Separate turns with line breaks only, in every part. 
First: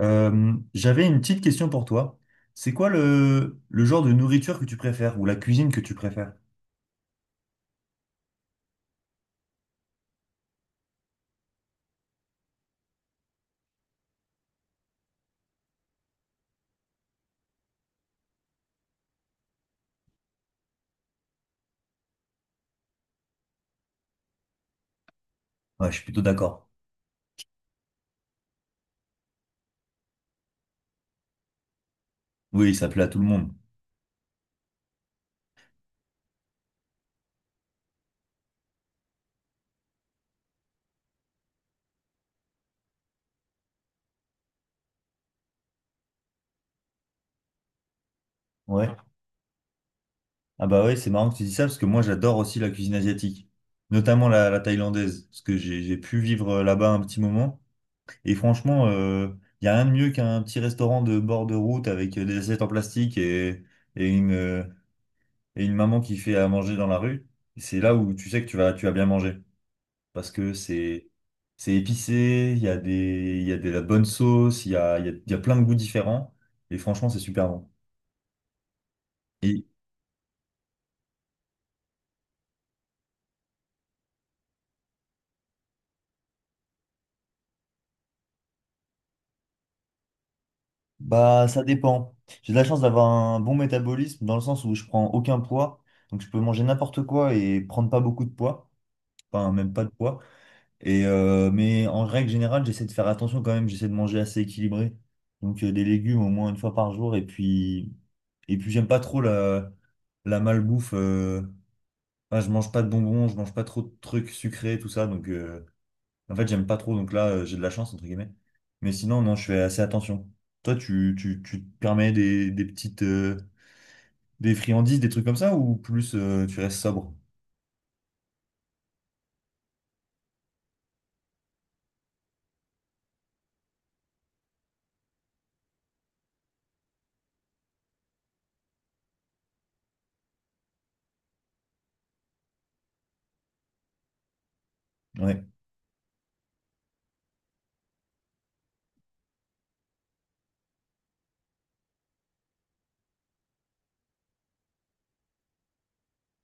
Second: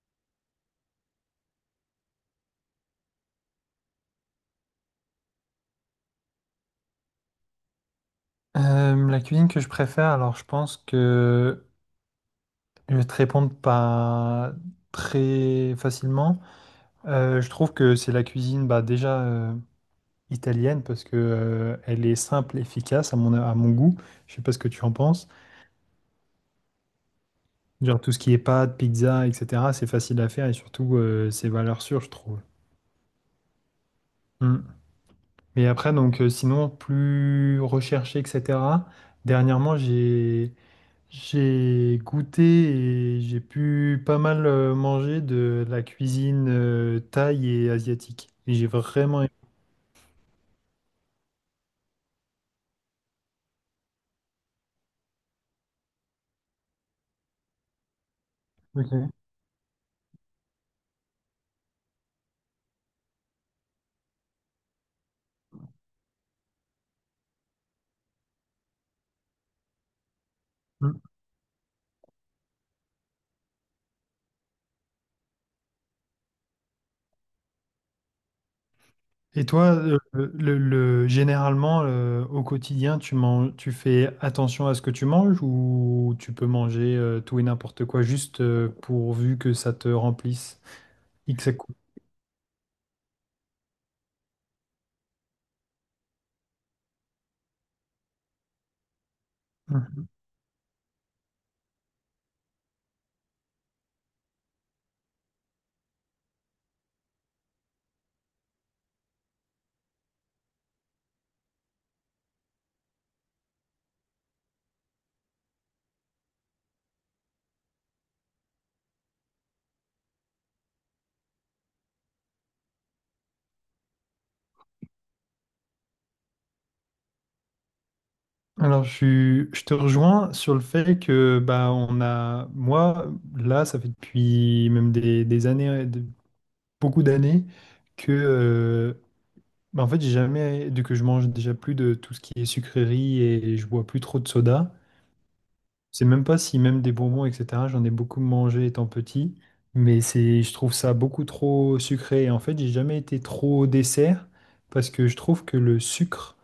J'avais une petite question pour toi. C'est quoi le genre de nourriture que tu préfères ou la cuisine que tu préfères?
La cuisine que je préfère, alors je pense que je vais te répondre pas très facilement. Je trouve que c'est la cuisine déjà italienne parce que elle est simple, efficace à mon goût. Je sais pas ce que tu en penses.
Ouais, je suis plutôt d'accord.
Genre tout ce qui est pâtes, pizza, etc. C'est facile à faire et surtout c'est valeur sûre, je trouve.
Oui, ça plaît à tout le monde.
Mm. Mais après donc sinon plus recherché, etc. Dernièrement j'ai goûté et j'ai pu pas mal manger de la cuisine thaï et asiatique. Et j'ai
Ouais.
vraiment aimé.
Ah bah ouais, c'est marrant que tu dis ça parce que moi j'adore aussi la cuisine asiatique, notamment la thaïlandaise, parce que j'ai pu vivre là-bas un petit moment. Et franchement,
Ok.
il n'y a rien de mieux qu'un petit restaurant de bord de route avec des assiettes en plastique et une, euh, et une maman qui fait à manger dans la rue. C'est là où tu sais que tu vas bien manger. Parce que
Mm.
c'est épicé, il y a de la bonne sauce, il y a, il y a, il y a plein de goûts différents et franchement c'est super bon.
Et
Et
toi, généralement, au quotidien, tu manges, tu fais attention à ce que tu manges, ou tu peux manger tout et n'importe quoi juste pourvu que ça te remplisse
Bah,
X à
ça
coup.
dépend. J'ai de la chance d'avoir un bon métabolisme dans le sens où je prends aucun poids. Donc, je peux manger n'importe quoi et prendre pas beaucoup de poids. Enfin, même pas de
Mm.
poids. Mais en règle générale, j'essaie de faire attention quand même. J'essaie de manger assez équilibré. Donc, des légumes au moins une fois par jour. Et puis j'aime pas trop la malbouffe. Ah, je mange pas de bonbons, je mange pas trop de trucs sucrés, tout ça. Donc, en fait, j'aime pas trop. Donc là, j'ai de la chance, entre guillemets. Mais sinon, non, je fais assez attention. Toi, tu te permets des petites, des friandises, des trucs comme ça, ou plus tu restes sobre?
Alors, je te rejoins sur le fait que bah, on a, moi, là, ça fait depuis même des années, beaucoup d'années que bah, en fait j'ai jamais de que je mange déjà plus de tout ce qui est sucrerie et je bois plus trop de soda.
Ouais,
Je sais même pas si même des bonbons etc. J'en ai beaucoup mangé étant petit, mais c'est je trouve ça beaucoup trop sucré. Et en fait j'ai jamais été trop dessert parce que je trouve que le sucre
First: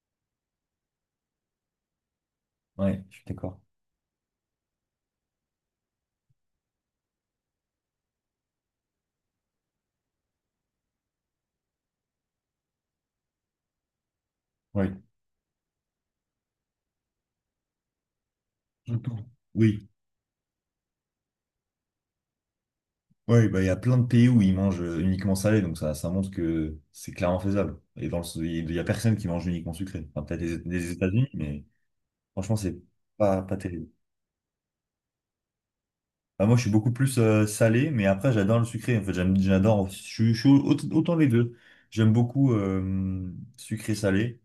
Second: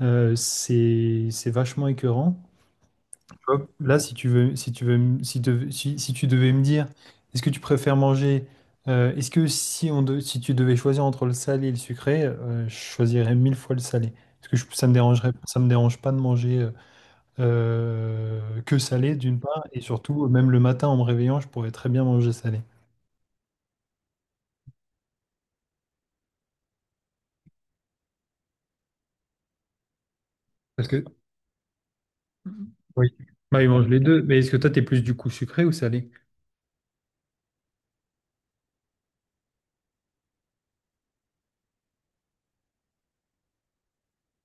c'est vachement écœurant
ouais, je suis d'accord.
vois. Là, si tu veux, si tu veux, si, te- si, si tu devais me dire, est-ce que tu préfères manger, est-ce que si on de- si tu devais choisir entre le salé et le sucré, je choisirais mille fois le salé. Ça
Oui.
me dérangerait, ça me dérange pas de manger que salé d'une part, et
Oui,
surtout, même le matin en me réveillant, je pourrais très bien manger salé.
ouais, bah, il y a plein de pays où ils mangent uniquement salé, donc ça montre que c'est clairement faisable. Et dans le, il y a personne qui mange uniquement sucré. Enfin, peut-être les,
Parce
les
que,
États-Unis, mais franchement, c'est
oui,
pas
bah, ils mangent
terrible.
les deux, mais est-ce que toi, t'es plus du coup sucré ou salé?
Ah, moi, je suis beaucoup plus salé, mais après, j'adore le sucré. En fait, j'adore. Je suis autant les deux. J'aime beaucoup sucré-salé.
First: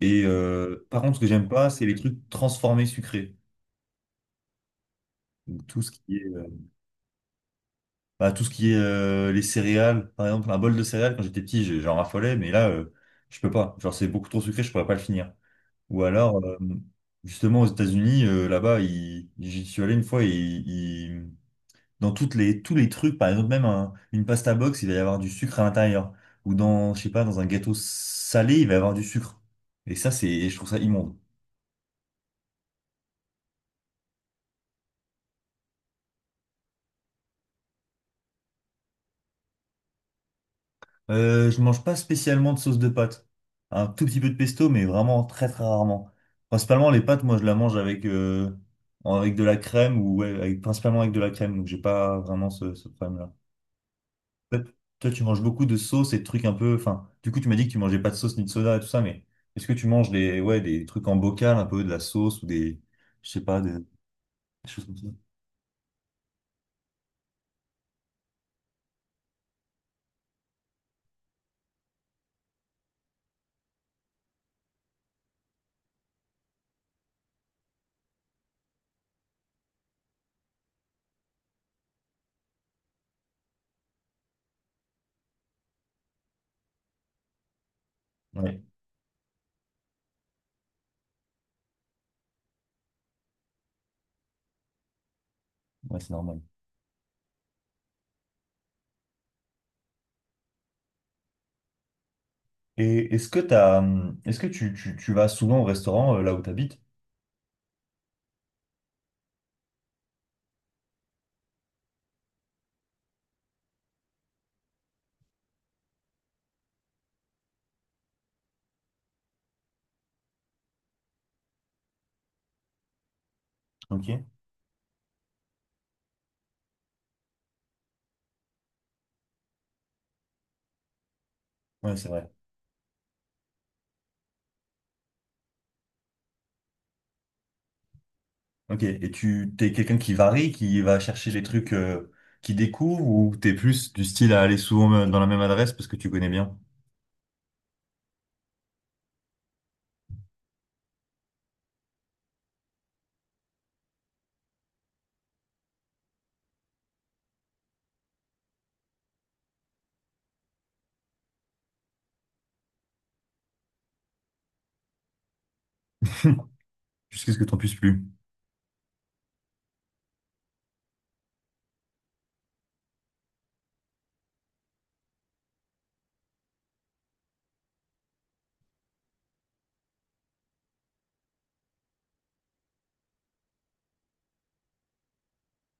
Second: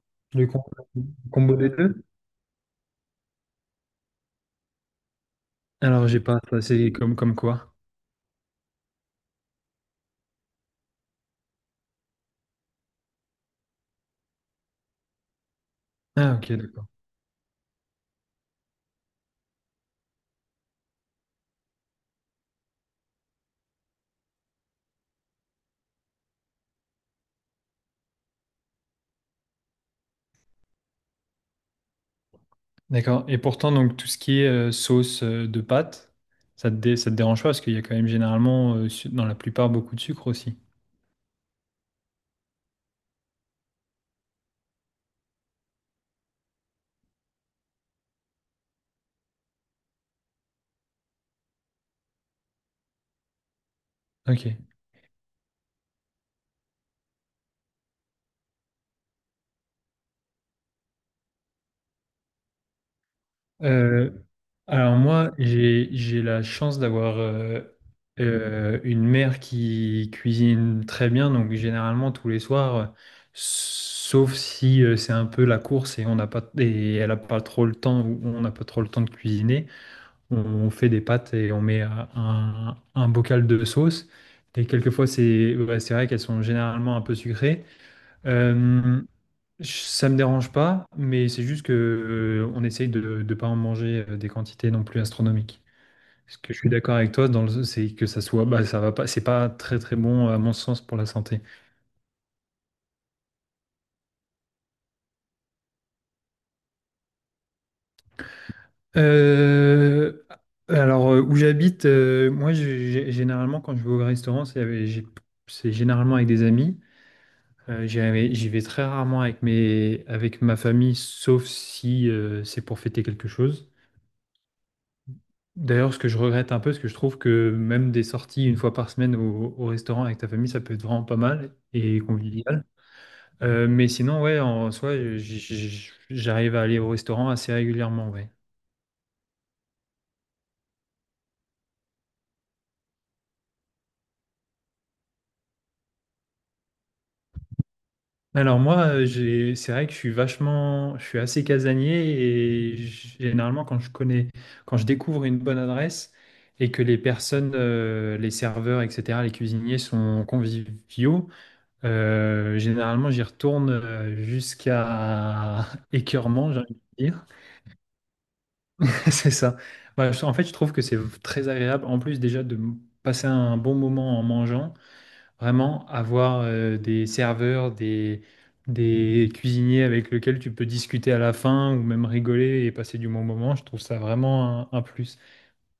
Et
Le com-
par
le
contre, ce que j'aime
combo
pas,
des
c'est les
deux?
trucs transformés sucrés. Donc, tout ce
Alors,
qui
j'ai
est,
pas,
euh,
ça, c'est comme quoi?
Tout ce qui est les céréales. Par exemple, un bol de céréales, quand j'étais petit, j'en raffolais, mais là, je peux pas. Genre, c'est beaucoup trop sucré, je pourrais pas le finir. Ou
Ah,
alors,
ok, d'accord.
justement, aux États-Unis, là-bas, j'y suis allé une fois et dans tous les trucs, par exemple, une pasta box, il va y avoir du sucre à l'intérieur. Ou dans, je sais pas, dans un gâteau salé, il va y avoir du sucre. Et ça, c'est, je trouve ça immonde.
D'accord. Et pourtant, donc, tout ce qui est sauce de pâte, ça te dérange pas parce qu'il y a quand même généralement, dans la plupart, beaucoup de sucre aussi.
Je mange pas spécialement de sauce de pâte. Un tout petit peu de pesto, mais vraiment très très rarement. Principalement, les pâtes, moi, je la mange avec, avec de la crème ou ouais, avec, principalement avec de la crème. Donc, j'ai pas vraiment ce problème-là.
Ok.
Toi, toi, tu manges beaucoup de sauces et de trucs un peu. Enfin, du coup, tu m'as dit que tu mangeais pas de sauce ni de soda et tout ça, mais est-ce que tu manges ouais, des trucs en bocal, un peu de la sauce ou des, je sais pas, des
Euh,
choses comme
alors
ça?
moi, j'ai la chance d'avoir une mère qui cuisine très bien, donc généralement tous les soirs, sauf si c'est un peu la course et on n'a pas et elle n'a pas trop le temps ou on n'a pas trop le temps de cuisiner. On fait des pâtes et on met un bocal de sauce. Et quelquefois, c'est ouais, c'est vrai qu'elles sont généralement un peu sucrées.
Ouais,
Euh, ça me dérange pas, mais c'est juste que on essaye de ne pas en manger des quantités non plus astronomiques.
ouais, c'est
Parce
normal.
que je suis d'accord avec toi, c'est que ça soit, bah, ça va pas, c'est pas très très bon à mon sens pour la santé.
Et est-ce que t'as, est-ce que tu vas souvent au restaurant là où t'habites?
Euh, alors où j'habite, moi généralement quand je vais au restaurant, c'est généralement avec des amis. J'y vais très rarement avec avec ma famille, sauf si c'est pour fêter quelque chose.
Ok.
D'ailleurs, ce que je regrette un peu, parce que je trouve que même des sorties une fois par semaine au restaurant avec ta famille, ça peut être vraiment pas mal
Ouais,
et
c'est vrai.
convivial. Mais sinon, ouais, en soi, j'arrive à aller au restaurant assez régulièrement, ouais.
Ok. Et t'es quelqu'un qui varie, qui va chercher les trucs qu'il découvre, ou t'es plus du style à aller souvent dans la même adresse parce que tu connais bien,
Alors moi, c'est vrai que je suis vachement, je suis assez casanier et généralement quand je découvre une bonne adresse et que les personnes, les serveurs, etc., les cuisiniers sont conviviaux, généralement j'y retourne jusqu'à écœurement, j'ai envie de dire.
jusqu'à ce que t'en puisses plus.
C'est ça. En fait, je trouve que c'est très agréable. En plus déjà de passer un bon moment en mangeant. Vraiment, avoir des serveurs, des cuisiniers avec lesquels tu peux discuter à la fin ou même rigoler et passer du bon moment, je trouve ça vraiment un plus.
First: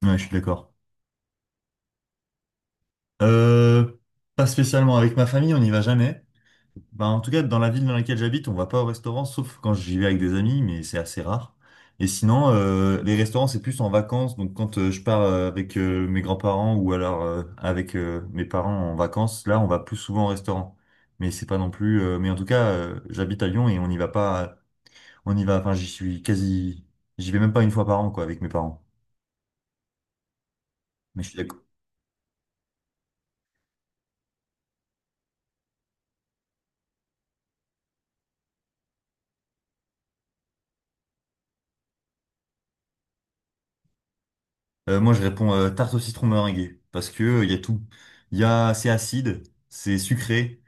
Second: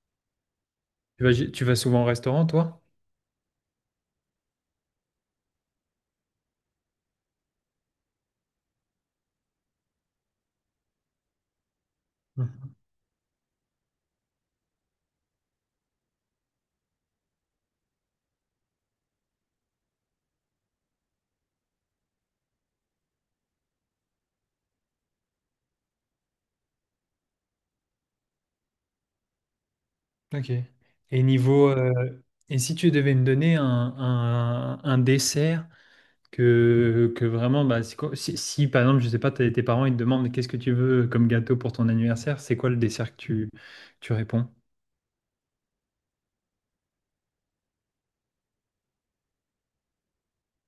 Ouais, je suis d'accord.
Tu vas souvent au restaurant, toi?
Euh, Pas spécialement avec ma famille, on n'y va jamais. Bah, en tout cas, dans la ville dans laquelle j'habite, on va pas au restaurant, sauf quand j'y vais avec des amis, mais c'est assez rare. Et sinon,
Mhm.
les restaurants, c'est plus en vacances. Donc quand je pars avec mes grands-parents ou alors avec mes parents en vacances, là, on va plus souvent au restaurant. Mais c'est pas non plus. Mais en tout cas, j'habite à Lyon et on n'y va pas. On y va. Enfin, j'y suis quasi. J'y vais même pas une fois par an, quoi, avec mes parents.
Ok.
Mais
Et
je suis d'accord.
niveau, et si tu devais me donner un dessert que vraiment, bah, c'est quoi- si, si, par exemple, je sais pas, tes parents ils te demandent qu'est-ce que tu veux comme gâteau pour ton anniversaire, c'est quoi le dessert que tu réponds?
Moi, je réponds tarte au citron meringuée parce que il y a tout. Il y a, c'est acide, c'est sucré,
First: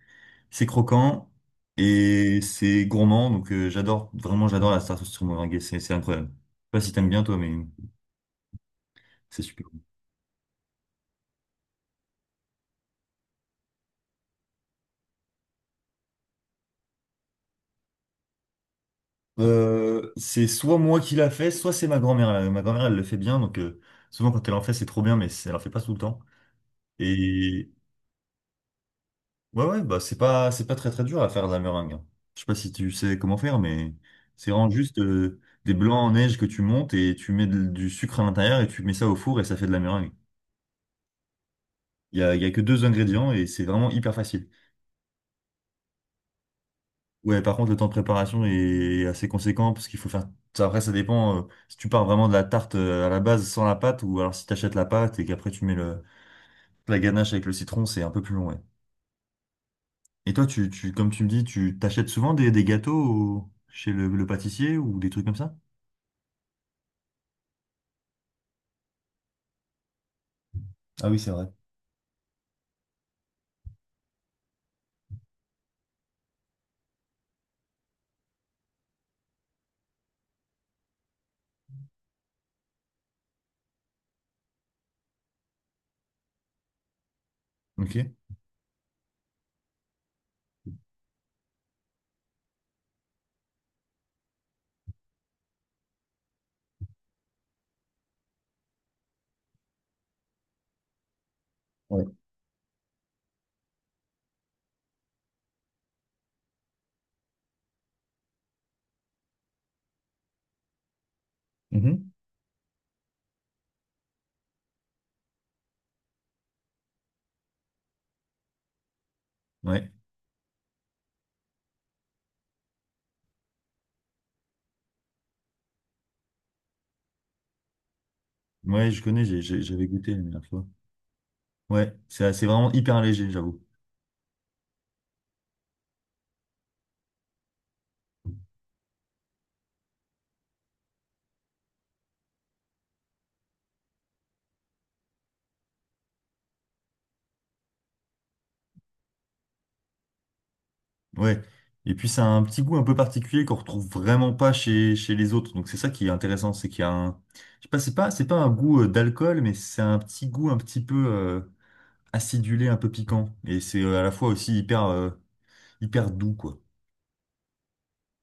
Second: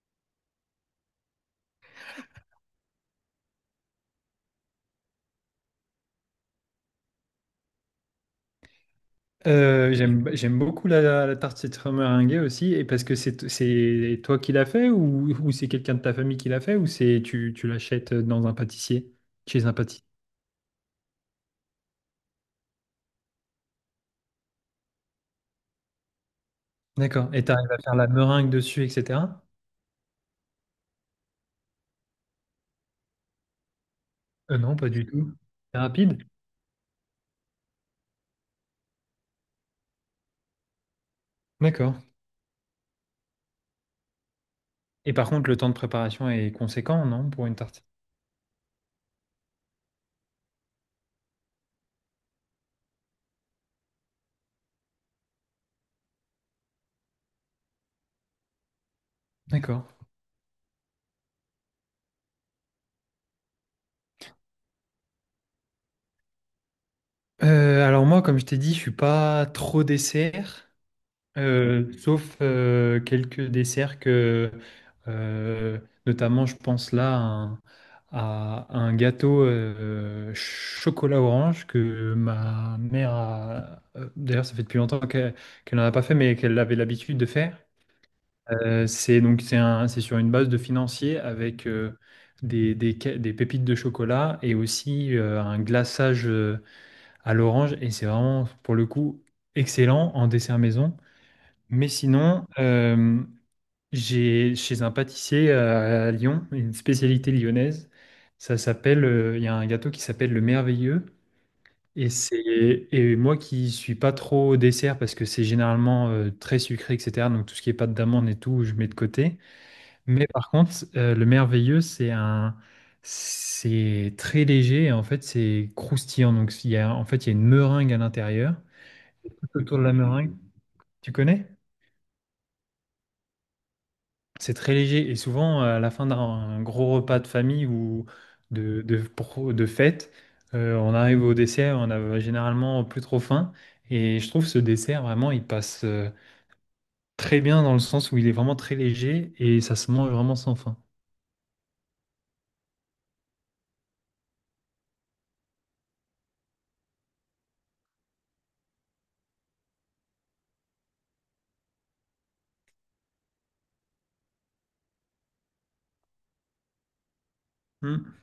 c'est croquant et c'est gourmand. Donc, vraiment, j'adore la tarte au citron meringuée. C'est incroyable. Je sais pas si t'aimes bien toi, mais c'est super.
J'aime beaucoup la tarte citron meringuée aussi, et parce que c'est toi qui l'as fait ou c'est quelqu'un de ta famille qui l'a fait ou c'est tu l'achètes dans un pâtissier, chez un pâtissier.
C'est soit moi qui l'a fait, soit c'est ma grand-mère. Ma grand-mère, elle le fait bien. Donc, souvent quand elle en fait, c'est trop bien, elle en fait pas tout le temps.
D'accord. Et tu
Et
arrives à faire la meringue dessus, etc.
Ouais, ouais, bah c'est pas très très dur à faire de la meringue, hein. Je sais pas si tu sais comment faire, mais c'est vraiment
Non, pas
juste
du tout.
des
C'est
blancs en
rapide.
neige que tu montes et tu mets du sucre à l'intérieur et tu mets ça au four et ça fait de la meringue.
D'accord.
Il y a que deux ingrédients et c'est vraiment hyper facile.
Et par contre, le temps de préparation est conséquent, non,
Ouais,
pour
par
une
contre, le
tarte.
temps de préparation est assez conséquent parce qu'il faut faire. Ça, après, ça dépend si tu pars vraiment de la tarte à la base sans la pâte ou alors si tu achètes la pâte et qu'après tu mets la ganache avec le citron, c'est un peu plus long, ouais.
D'accord.
Et toi, comme tu me dis, tu t'achètes souvent des gâteaux chez le pâtissier ou des trucs comme ça?
Alors moi, comme je t'ai dit, je suis pas trop dessert.
Ah oui, c'est vrai.
Sauf quelques desserts euh, notamment, je pense là à un gâteau chocolat orange que ma mère a. D'ailleurs, ça fait depuis longtemps qu'elle n'en a pas fait, mais qu'elle avait l'habitude de faire.
Ok.
C'est donc c'est sur une base de financier avec des pépites de chocolat et aussi un glaçage à l'orange. Et c'est vraiment, pour le coup, excellent en dessert maison. Mais
Ouais.
sinon, j'ai chez un pâtissier à Lyon, une spécialité lyonnaise. Il y a un gâteau qui s'appelle le Merveilleux.
Mhm.
Et c'est et moi qui suis pas trop au dessert parce que c'est généralement très sucré, etc. Donc tout ce qui est pâte d'amande et tout, je mets de côté.
Ouais.
Mais par contre, le Merveilleux, c'est très léger et en fait c'est croustillant. Donc il y a une meringue à l'intérieur.
Ouais, je connais,
Tout autour de
j'avais
la
goûté la
meringue,
dernière fois.
tu connais?
Ouais, c'est vraiment hyper léger, j'avoue.
C'est très léger et souvent à la fin d'un gros repas de famille ou de fête, on arrive au dessert, on a généralement plus trop faim et je trouve ce dessert vraiment il passe très bien dans le sens où il est vraiment très léger et ça se mange vraiment sans faim.
Ouais. Et puis ça a un petit goût un peu particulier qu'on retrouve vraiment pas chez, chez les autres. Donc c'est ça qui est intéressant, c'est qu'il y a un je sais pas, c'est pas un goût d'alcool, mais c'est un petit goût un petit peu acidulé, un peu piquant et c'est à la fois aussi hyper doux quoi.
Hmm.